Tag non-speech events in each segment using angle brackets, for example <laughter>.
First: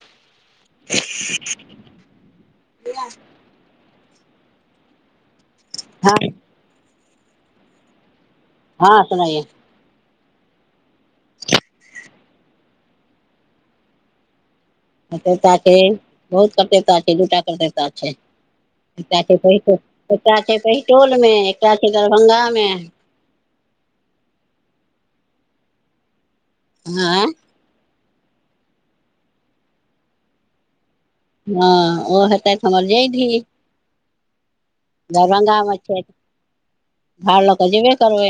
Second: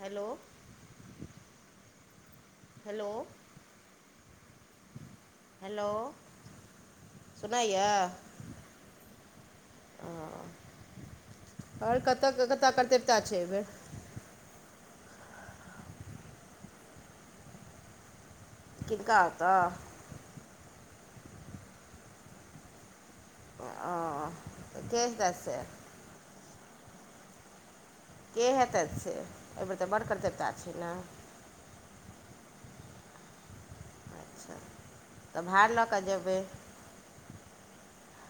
Hello <inaudible> hello हँ hello सुनाइ यप्पऽ हँऽ‌ सुनाई य ओ आओर कतऽ कतऽ देवता छैय एहिबेर? <unintelligible> किनका एकटा <unintelligible> ओतऽ एकटा छैय पहिटोलमे एकटा छैय दरभंगामे। ओ त <unintelligible> हँ के हेतैथ से एहि बेर तऽ बड़का देवता छैय ने? हँ ओ हेतैथ हमर ज़ैदी। त दरभंगामे छैय। भार लऽ कऽ जेबे करबै।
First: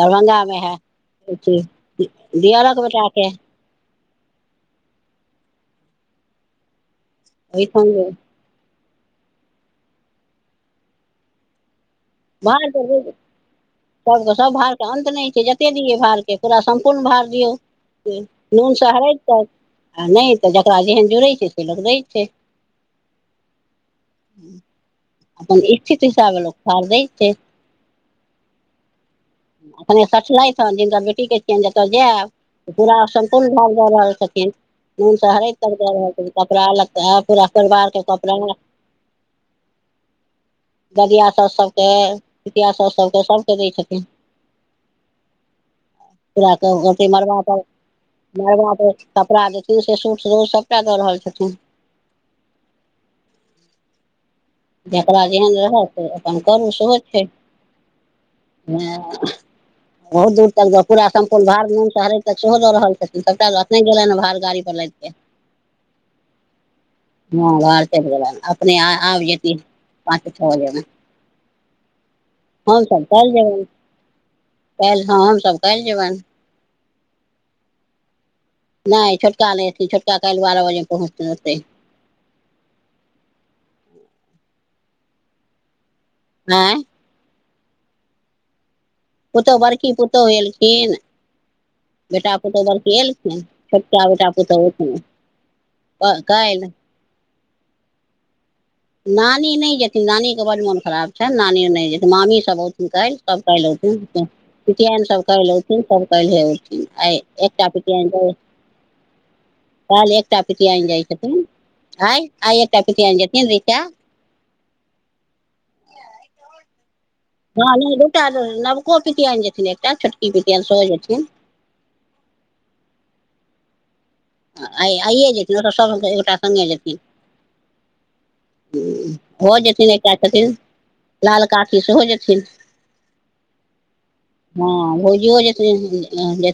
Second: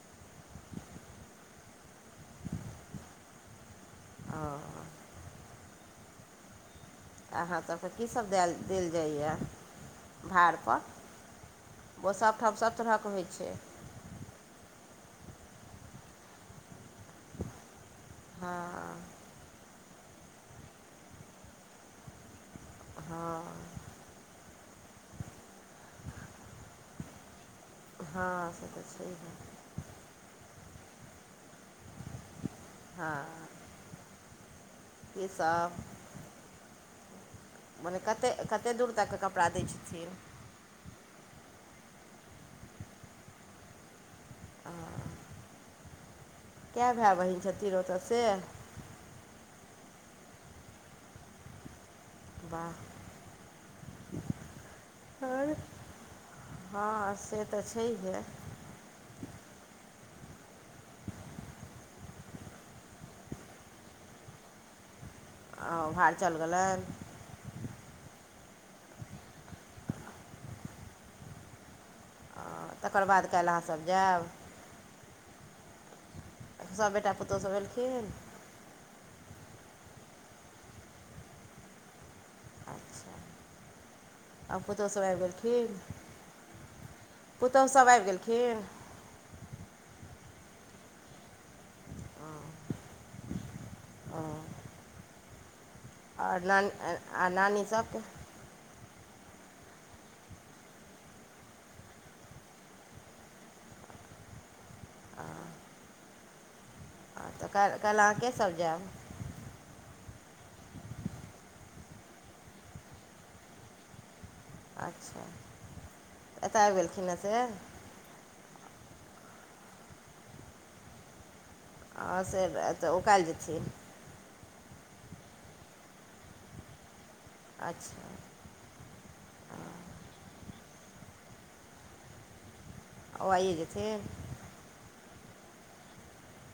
दरभंगामे है दिअरक बेटाके। ओ अहाँ सभके ओहिठाम जे कीसभ देल देल जाइए भाड़पर? ओ सभठाम भार सभ प तरहके <unintelligible> होइ छै सबके सब भारके अन्त नहि छैय जतेक दियै भारके पूरा सम्पूर्ण भार दियौ। से हँ नूनसँ हरैत तक आ नहि तऽ जकरा जेहन जुड़ै छैय से लोक दैत छैय। हँ अपन इथित हिसाबे लोक भरा दै छैय। हँ से त छैहे। अपखने सठलथि ह दिनकर बेटी कह छियनि जतऽ जायब। पूरा हँ संपूर्ण भार द रहल छथिन नून स हरैद तक कीसभ द रहल छथिन कपड़ा लत्ता। पूरा मने परिवारके कपड़ा कतेक कतेक दूर तक कपड़ा दैत छथिन। दादीआ शास सबके जितिया श सबके सभके दै छथिन। तऽ फर कऽ अथी बहिन मरब तऽ छथिन ओतऽ से मरबा तऽ कपड़ा जेथिन से सूटू सभटा दऽ रहल छथिन। वाह जेकरा आओर जेहन रहत अपन करू सेहो हँ छैय से तऽ छैहे हँ। बहुत दूर तक पूरा संपूर्ण भारहर सेहो द रहल छथिन तबने गेले ह ने भड़ गाड़ी पर ल <unintelligible> आ भार चलि गेलनि? हँ भार चैल गेलय अपने आब पाँच छ बजेमे। आ तकर हमसभ बाद कालहि काल्हि जेबनि अहाँसभ जायब काल्हि हँ हमसभ कायलहि जेबनि। सभ बेटा पुतहुसभ एलखिन? नहि छोटका नहि छोटका काएल छोटका बारह बजे पहुँचतै। अचछा आब पुतहु सभ आबि गेलखिन? आँय? पुतहु सब आबि गेलखिन? पुतहु बड़की पुतहु एलखिन बेटा पुतहु बड़की एलखिन। छोटका ओ बेटा पूतहु <unintelligible> आओर नानी आ नानी सभ? नानी नहि एथिन नानीके बड मोन खराब छनि नानी नहि जेथिन मामीसभ बहुथिन कायल। सब कालही एथिन पितीयानि सब कल्ही एथिन। ऐय तऽ एकटा काल्हि काल्हि पतियन अहाँ केसभ जायब काल्हि एकटा पतियानि जाइ छथिन आइ आइ एकटा पतियानि जेथिन रीचा अच्छा एतऽ आबि गेलखिन ह से हँ दूटा नवको पितियन जेथिन एकटा छोटकी पितियान सेहो जेथिन हँ से तऽ ओकालि जेथिन आ आइए जेति ओ स सभ एकोटा सङ्गे जेति अछा भ जेथिन एकटा छथिन लाल ककी सेहो जेथिन ओ आइए जेथि हँ भोजी ओ जे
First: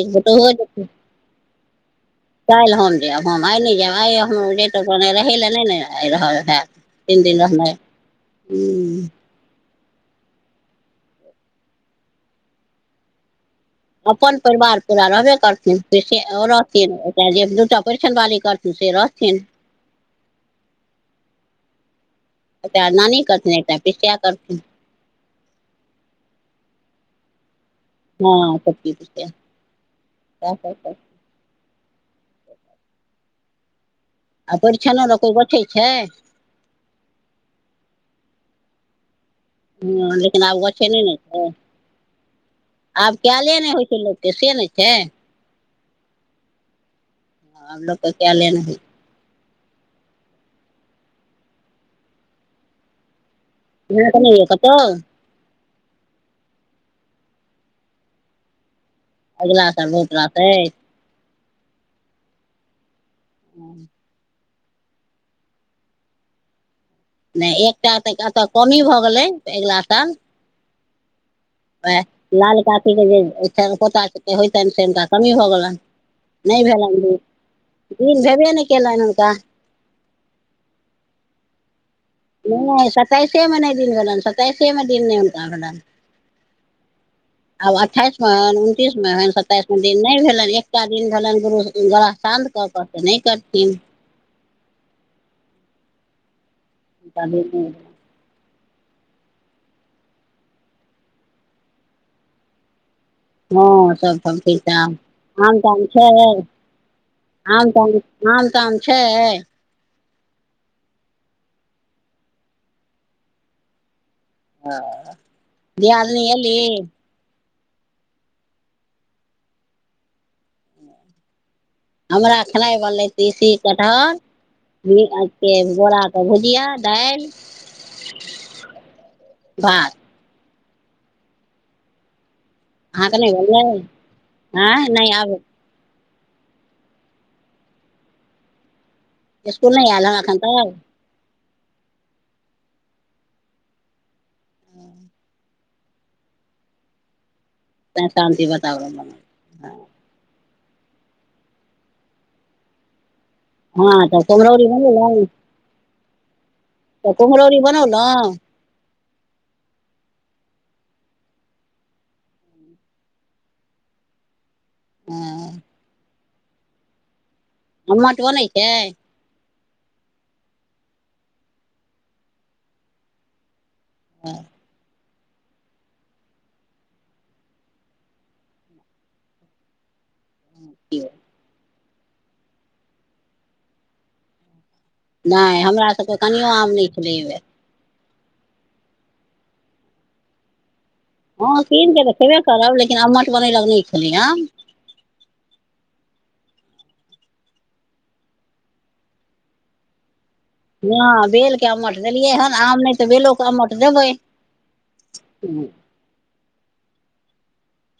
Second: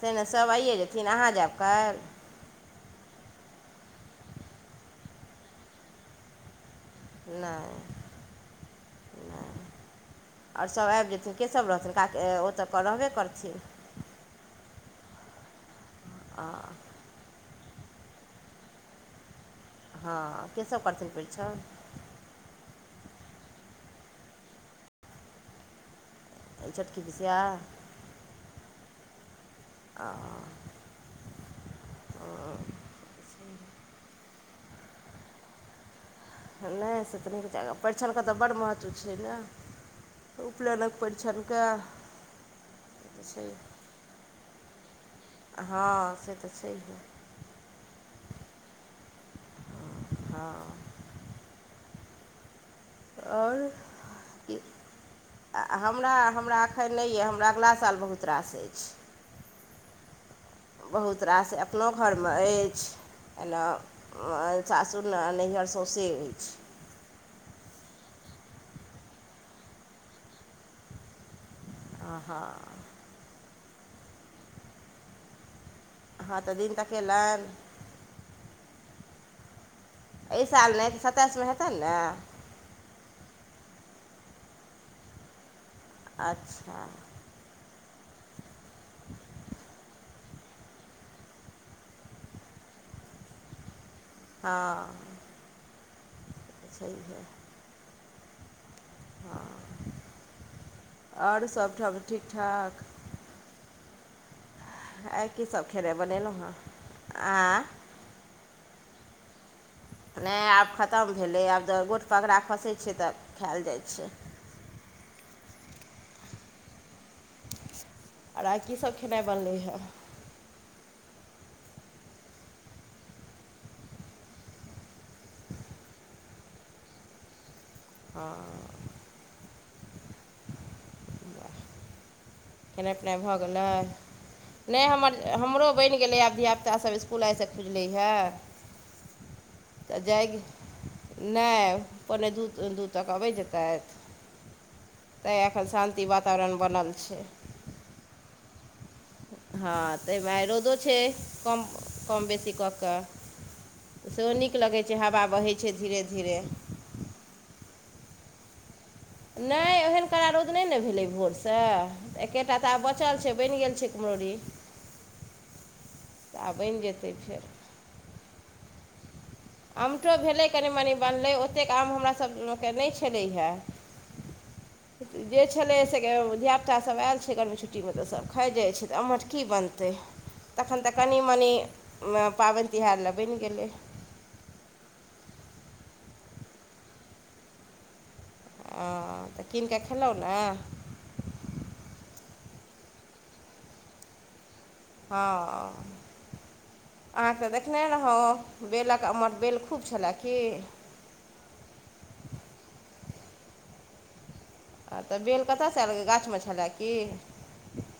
से नै सभ आइए जेथिन अहाँ जायब काल्हि काल्हि हम जायब हम आइ नहि जायब आइ हम जेतहुने रहै लए नहि ने आ रहल हैत तीन दिन रहनाइ नय हूँ नय आओर सब आबि जेथिन के सब रहथिन क ओतऽ रहबे करथिन अपन परिवार पूरा रहबे करथिन ओ रहथिन त जे दूटा परैछन बाली करथिन से रहथिन हँ के सब करथिन परिछन एकटा नानी करथिन एकटा पिसिया करथिन एहिसट कि किस आ <unintelligible> हँ <unintelligible> सएह सब करथिन आ <unintelligible> आ परिछनो ने कोइ गछै छै नहि से तनीक जगह परिछन के तऽ बड महत्व छलै न हँ लेकिन आब गछै नै ने छाय आब कएले नहि होइ छै लेतै से नहि छै हँ से तऽ छैहे हाँ आब लोकके केएले नाय होय छै हँ आओर न त नहि हए कतऽ <unintelligible> आ हमरा हमरा एखन नहि अऽ हमरा अगिला साल बहुत रास अछि अगिलाँ साल बहुत रासइ अछ बहुत रास अपनो घरमे अछि एना सासुर नैहर सौंसे अछि नहि एकटा तऽ कतऽ कमी भऽ गेलै अगिला साल आए हँ लाल कातीके जेनि पोताके होइततनि से हुनका कमी होऽ हँ गेलनि <unintelligible> तऽ नहि दिन भेलनि तकेलनि दिन दिन भेबे नहि कयलनि हुनका एहि साल नै तै सताइसमे हेतै ने नहि सताइसे मे नहि दिन भेलनि सताइसे मे दिन नहि हुनका भेलनि अच्छा आब अट्ठाइसमे हइनि उनतिसमे हनि सत्ताइसमे दिन नहि भेलनि एकटा दिन भेलनि गुरु गोड़ह साँझके पत नहि करथिन हँ छैहे ते <unintelligible> हँ और सभठाम ठीक ठाक <unintelligible> आम ताम आइ की सब खेनाइ छै बनेलहुँ हँ आँ आम आम ताम छै नहि आब खत्म भेलै आब तऽ गोट पकड़ा खसैत छियै तऽ खायएल जाइत छै <unintelligible> दियादनी एली आइ की सभ खेनाइ बनलै हे हमरा खेनाइ बनलै त देशी कटहर <unintelligible> भुजिया दाइल <unintelligible> भात <unintelligible> खेनाइ पिनाइ अहाँके नहि भऽ गेलै बनलै <inaudible> आँय नहि हमर आब हमरो बनि गेलै अब ऐकरा सब स्कूल आइसँ खुजलै <inaudible> हँ इसकुल नहि तऽ आयल हन एखन जाइ तक ना पोन्ने दू दू तक अबैत जैतैथ तै एखन शांति वातावरण बनल छै तै शांति हँ तऽमे रोदो छै कम कम बेसी कऽ कऽ हँ तब सेहो नीक कुम्हरौरी लगैत छै हवा बनेलहुँ बहै छै धीरे धीरे तऽ कुम्हरोरी बनौ न नाए एहन करा रौद नहि ने भेलै भोरसँ एकेटा तऽ आब बचल छै बनि गेल छै कुम्हरोरी हँ तऽ बैन जेतै फेर अमठ बनै छै अमठो भेलै कनि मनि बनलै ओतेक आम हमरा सभके नहि छलैहा हँ जे छलै से धियापुतासभ आयल छै गर्मी छुट्टीमे तऽ सभ खाइ जाइत छै तऽ अमठ की बनतै तखन तऽ कनि मनि पाबन तिहार ल बनि गेलै नहि हमरा सबके कनिओ आम नहि छलै आऐ बेर अ तऽ कीन कऽ खेलहुँ ने हँ कीन कऽ तऽ खेबे करब लेकिन अमठ बनेलक नहि छैलै आम हँ <unintelligible> अहाँके तऽ देखने रहौ बेलक अमठ बेल खूब छ्लाह की हँ बेलके अमठ देलियै हन आम नहि तऽ बेलोके अमठ देबै आ तऽ बेल कतयसँ आयलै गाछमे छलाह की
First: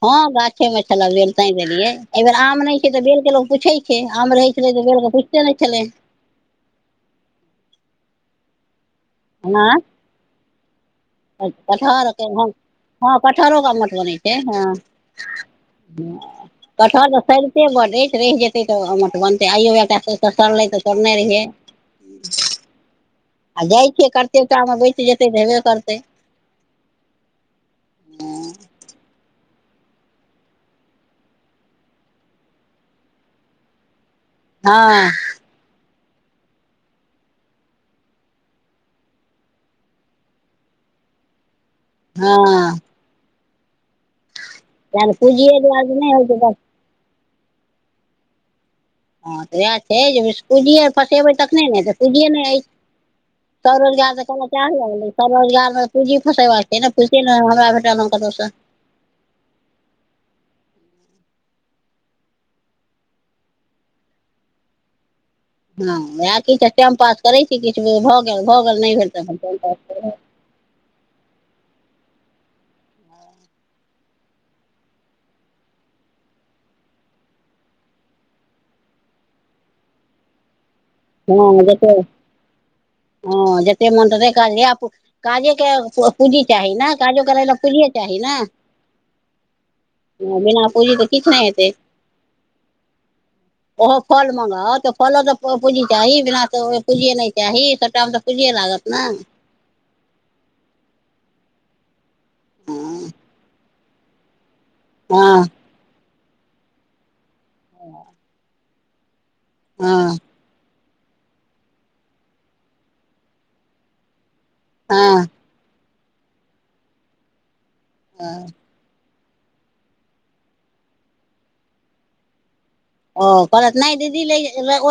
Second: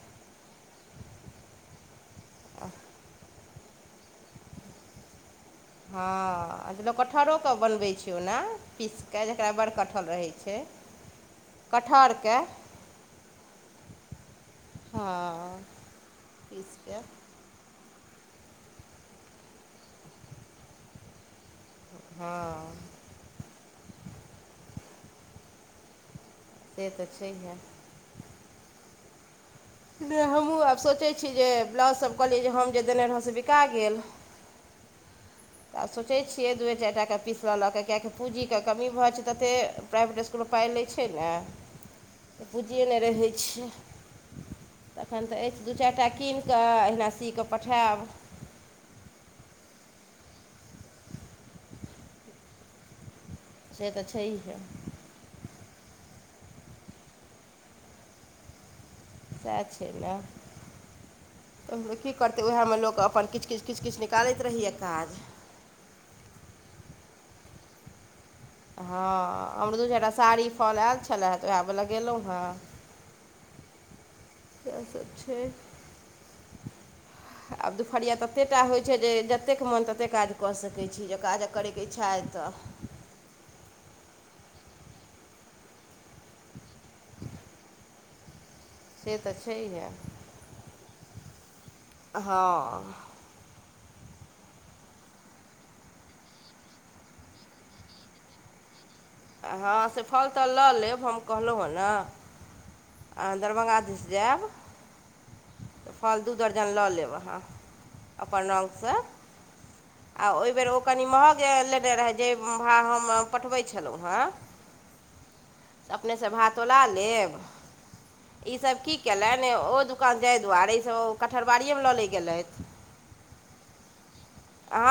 ह गाछे मे छल बेल त देलियै एहि बेर आम नहि छै तऽ बेल के लोग पूछे छै आम रहे छले त बेल के पूछ <unintelligible> ह लोक कटहरोके बनबै छै ओना पीस कऽ जकरा बड़ कटहल रहै छै कटहरके हँ कटहरोके अमठ बनै छै हँ हँ <unintelligible> पीस कऽ कटहल सरतै बड एछ रहि जेतै तऽ बनतै आइयो एकटा सड़लै तऽ तोड़ने रहियै <inaudible> हँ आ जाइ छियै कतेक टा मे बइज जेतै तऽ हेबे करतै से तऽ छैहे हम हूँ आब सोचैत छी जे ब्लाउजसभ कहलियै जे हम जे देने रहै से बिका गेल हँ तऽ आब सोचैत छियै दुए चारि टाके पीस लेलऽ लऽ कऽ कियकि पूँजीके कमी भऽ छै ततेक प्राइभेट इसकुलमे पाइ लै छै ने तऽ हँ पुजिए नहि रहै छैियै तैं ने तखन तऽ पूँजिये अछि दू दुआरे चारि टा नहि होइ छै कीनि बस कऽ अहिना सी कऽ पठायब हँ तऽ उएह छै जे पूजीए फँसेबै तखने ने तऽ पूजियए ने अछि सब से तऽ रोजगार त क च छैहे लागल सब रोजगारमे पूँजी फसेबाक छै ने पू नहि हमरा भेटलमे कतहुसँ सएह छल नेए की करतै उएहमे लोक अपन किछु किछु किछु किछु निकालैत रहैए काज हँ उएह किछु टाइम पास करैत छी किछु भऽ गेल भऽ गेल नहि भेल तऽ अपन टाइम प कारी फल आयल च त आब‌ गेलेलहु हँ इएह सभ छै आब दुपहरिया ततेक टा होइत छै जे जतेक मोन ततेक काज कर छै कऽ सकै छी जे काज हँ करै के जते इक्छाय तऽ हँ जते मोन तते काज आ काजे के पूँजी चाही ने काजो करै लए पूजियए चाही ने से तऽ छैहे ह बिना पूँजी त किछ नहि हेतै हँ ओहो फल मंगाउ तऽ फल त पूँजी चाही बिना तऽ पूजिए नहि चाही सभटामे तऽ पूजिये लागत ने हँ से फल तल लऽ लेब हम कहलहुँ हेँ ने आ दरभंगा दिस जाएब हँ तऽ फल दू दर्जन लऽ लेब अहाँ अपन नाम सऽ हँ आ ओहि बेर ओ कनि महग लेने रहए जेभाव हम पठबैत छलहुँ हेँ हँ त अपनेसँ भा तोल लेब हँ ईसभ की केलनि ओ दुकान जाय दुआरे से कटहरबाड़िए मे लऽ ले गेलथि ओ कहलत नाई दीदी लै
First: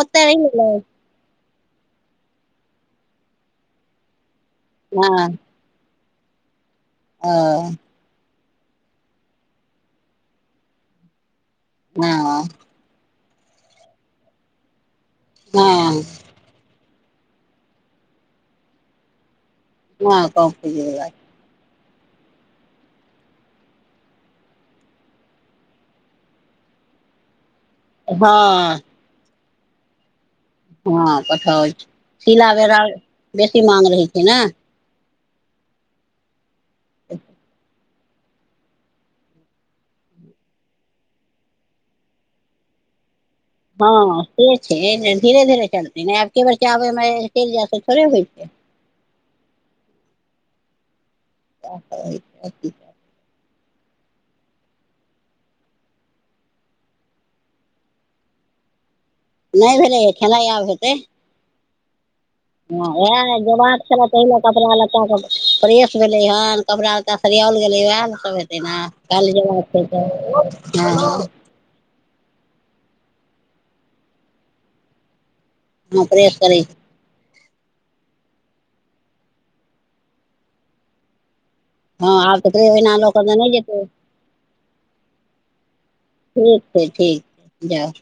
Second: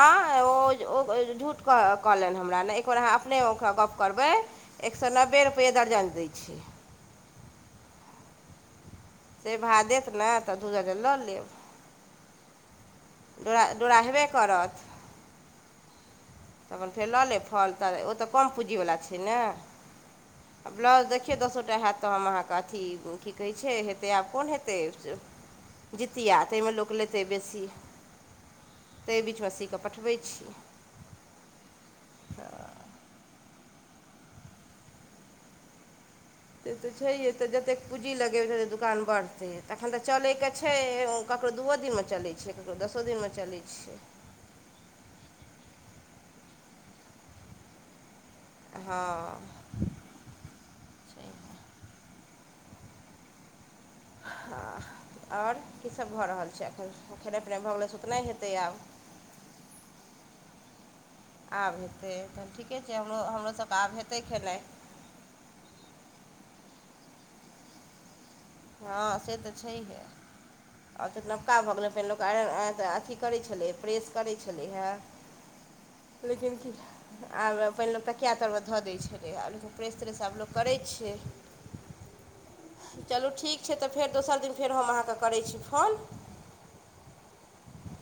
ओतय रहि ओ झूठ कहलनि हमरा नहि एक बेेर अहाँ अपने ओरा गप करबै एक सए हँ नब्बे र रुपैेए दर्जन दै छै आ से भा देत ने तऽ दू दर्जन लऽ लेब हँ डोड़ा डोड़ा हेबे करत हँ त अपन फेर लऽ लेब फल तल ओ तऽ कम पूँजीवला छै ने हँ कम आ पुजी ब्लाउज वला देखियौ दसोटा हैत तऽ हम अहाँके अथी की कहैत छै हेतै आब कोन हेतै जतिया ताहिमे लोक लेतै बेसी हँ ताहि बीच मे सीके पठबैत छी हँ पठाबे छि सिला बेरा बेसी माग रहैत छै ने से तऽ छैे तऽ जतेक पूँजी लगेबै तऽ दुकान बढ़तै तखन तऽ चलैके छै ककरो दूओ दिनमे चलै छै तब त दसो दिन मे चली हँ से छै धीरे धीरे चलतै नहि आब के बेर चबैमे चलि जाय त थोड़े होइ छै हँ <unintelligible> हँ आओर कीसभ भऽ रहल छै एखन खेनाइ पिनाइ भऽ गेलै सुतनाय हेतै आब नहि भेलै खेनाइ आब हेतै आब हेतै तन हए उहाय ल जेबाक छलाय तहि नऽ कपड़ा लता का फ्रेश भेलै हन कपड़ा लता सरियाओल गेलै उएह सब जेना हँ कल से जेबाक छै त फक्का भऽ गेलै फेर लोक आइनऽ अथी करैत छलै प्रेस करैत छलै हऽ प्रेस लेकिन करै की छी। आब पहिने लोक तऽ कए तरमे धऽ दैत छलै आ लेकिन प्रेस त्रेस आब लोक करै छै हँ आब त चलू ठीक छै तऽ फेर दोसर दिन फेर हम अहाँकेँ करै छी फोन ठीक छै ठीक छै जाउ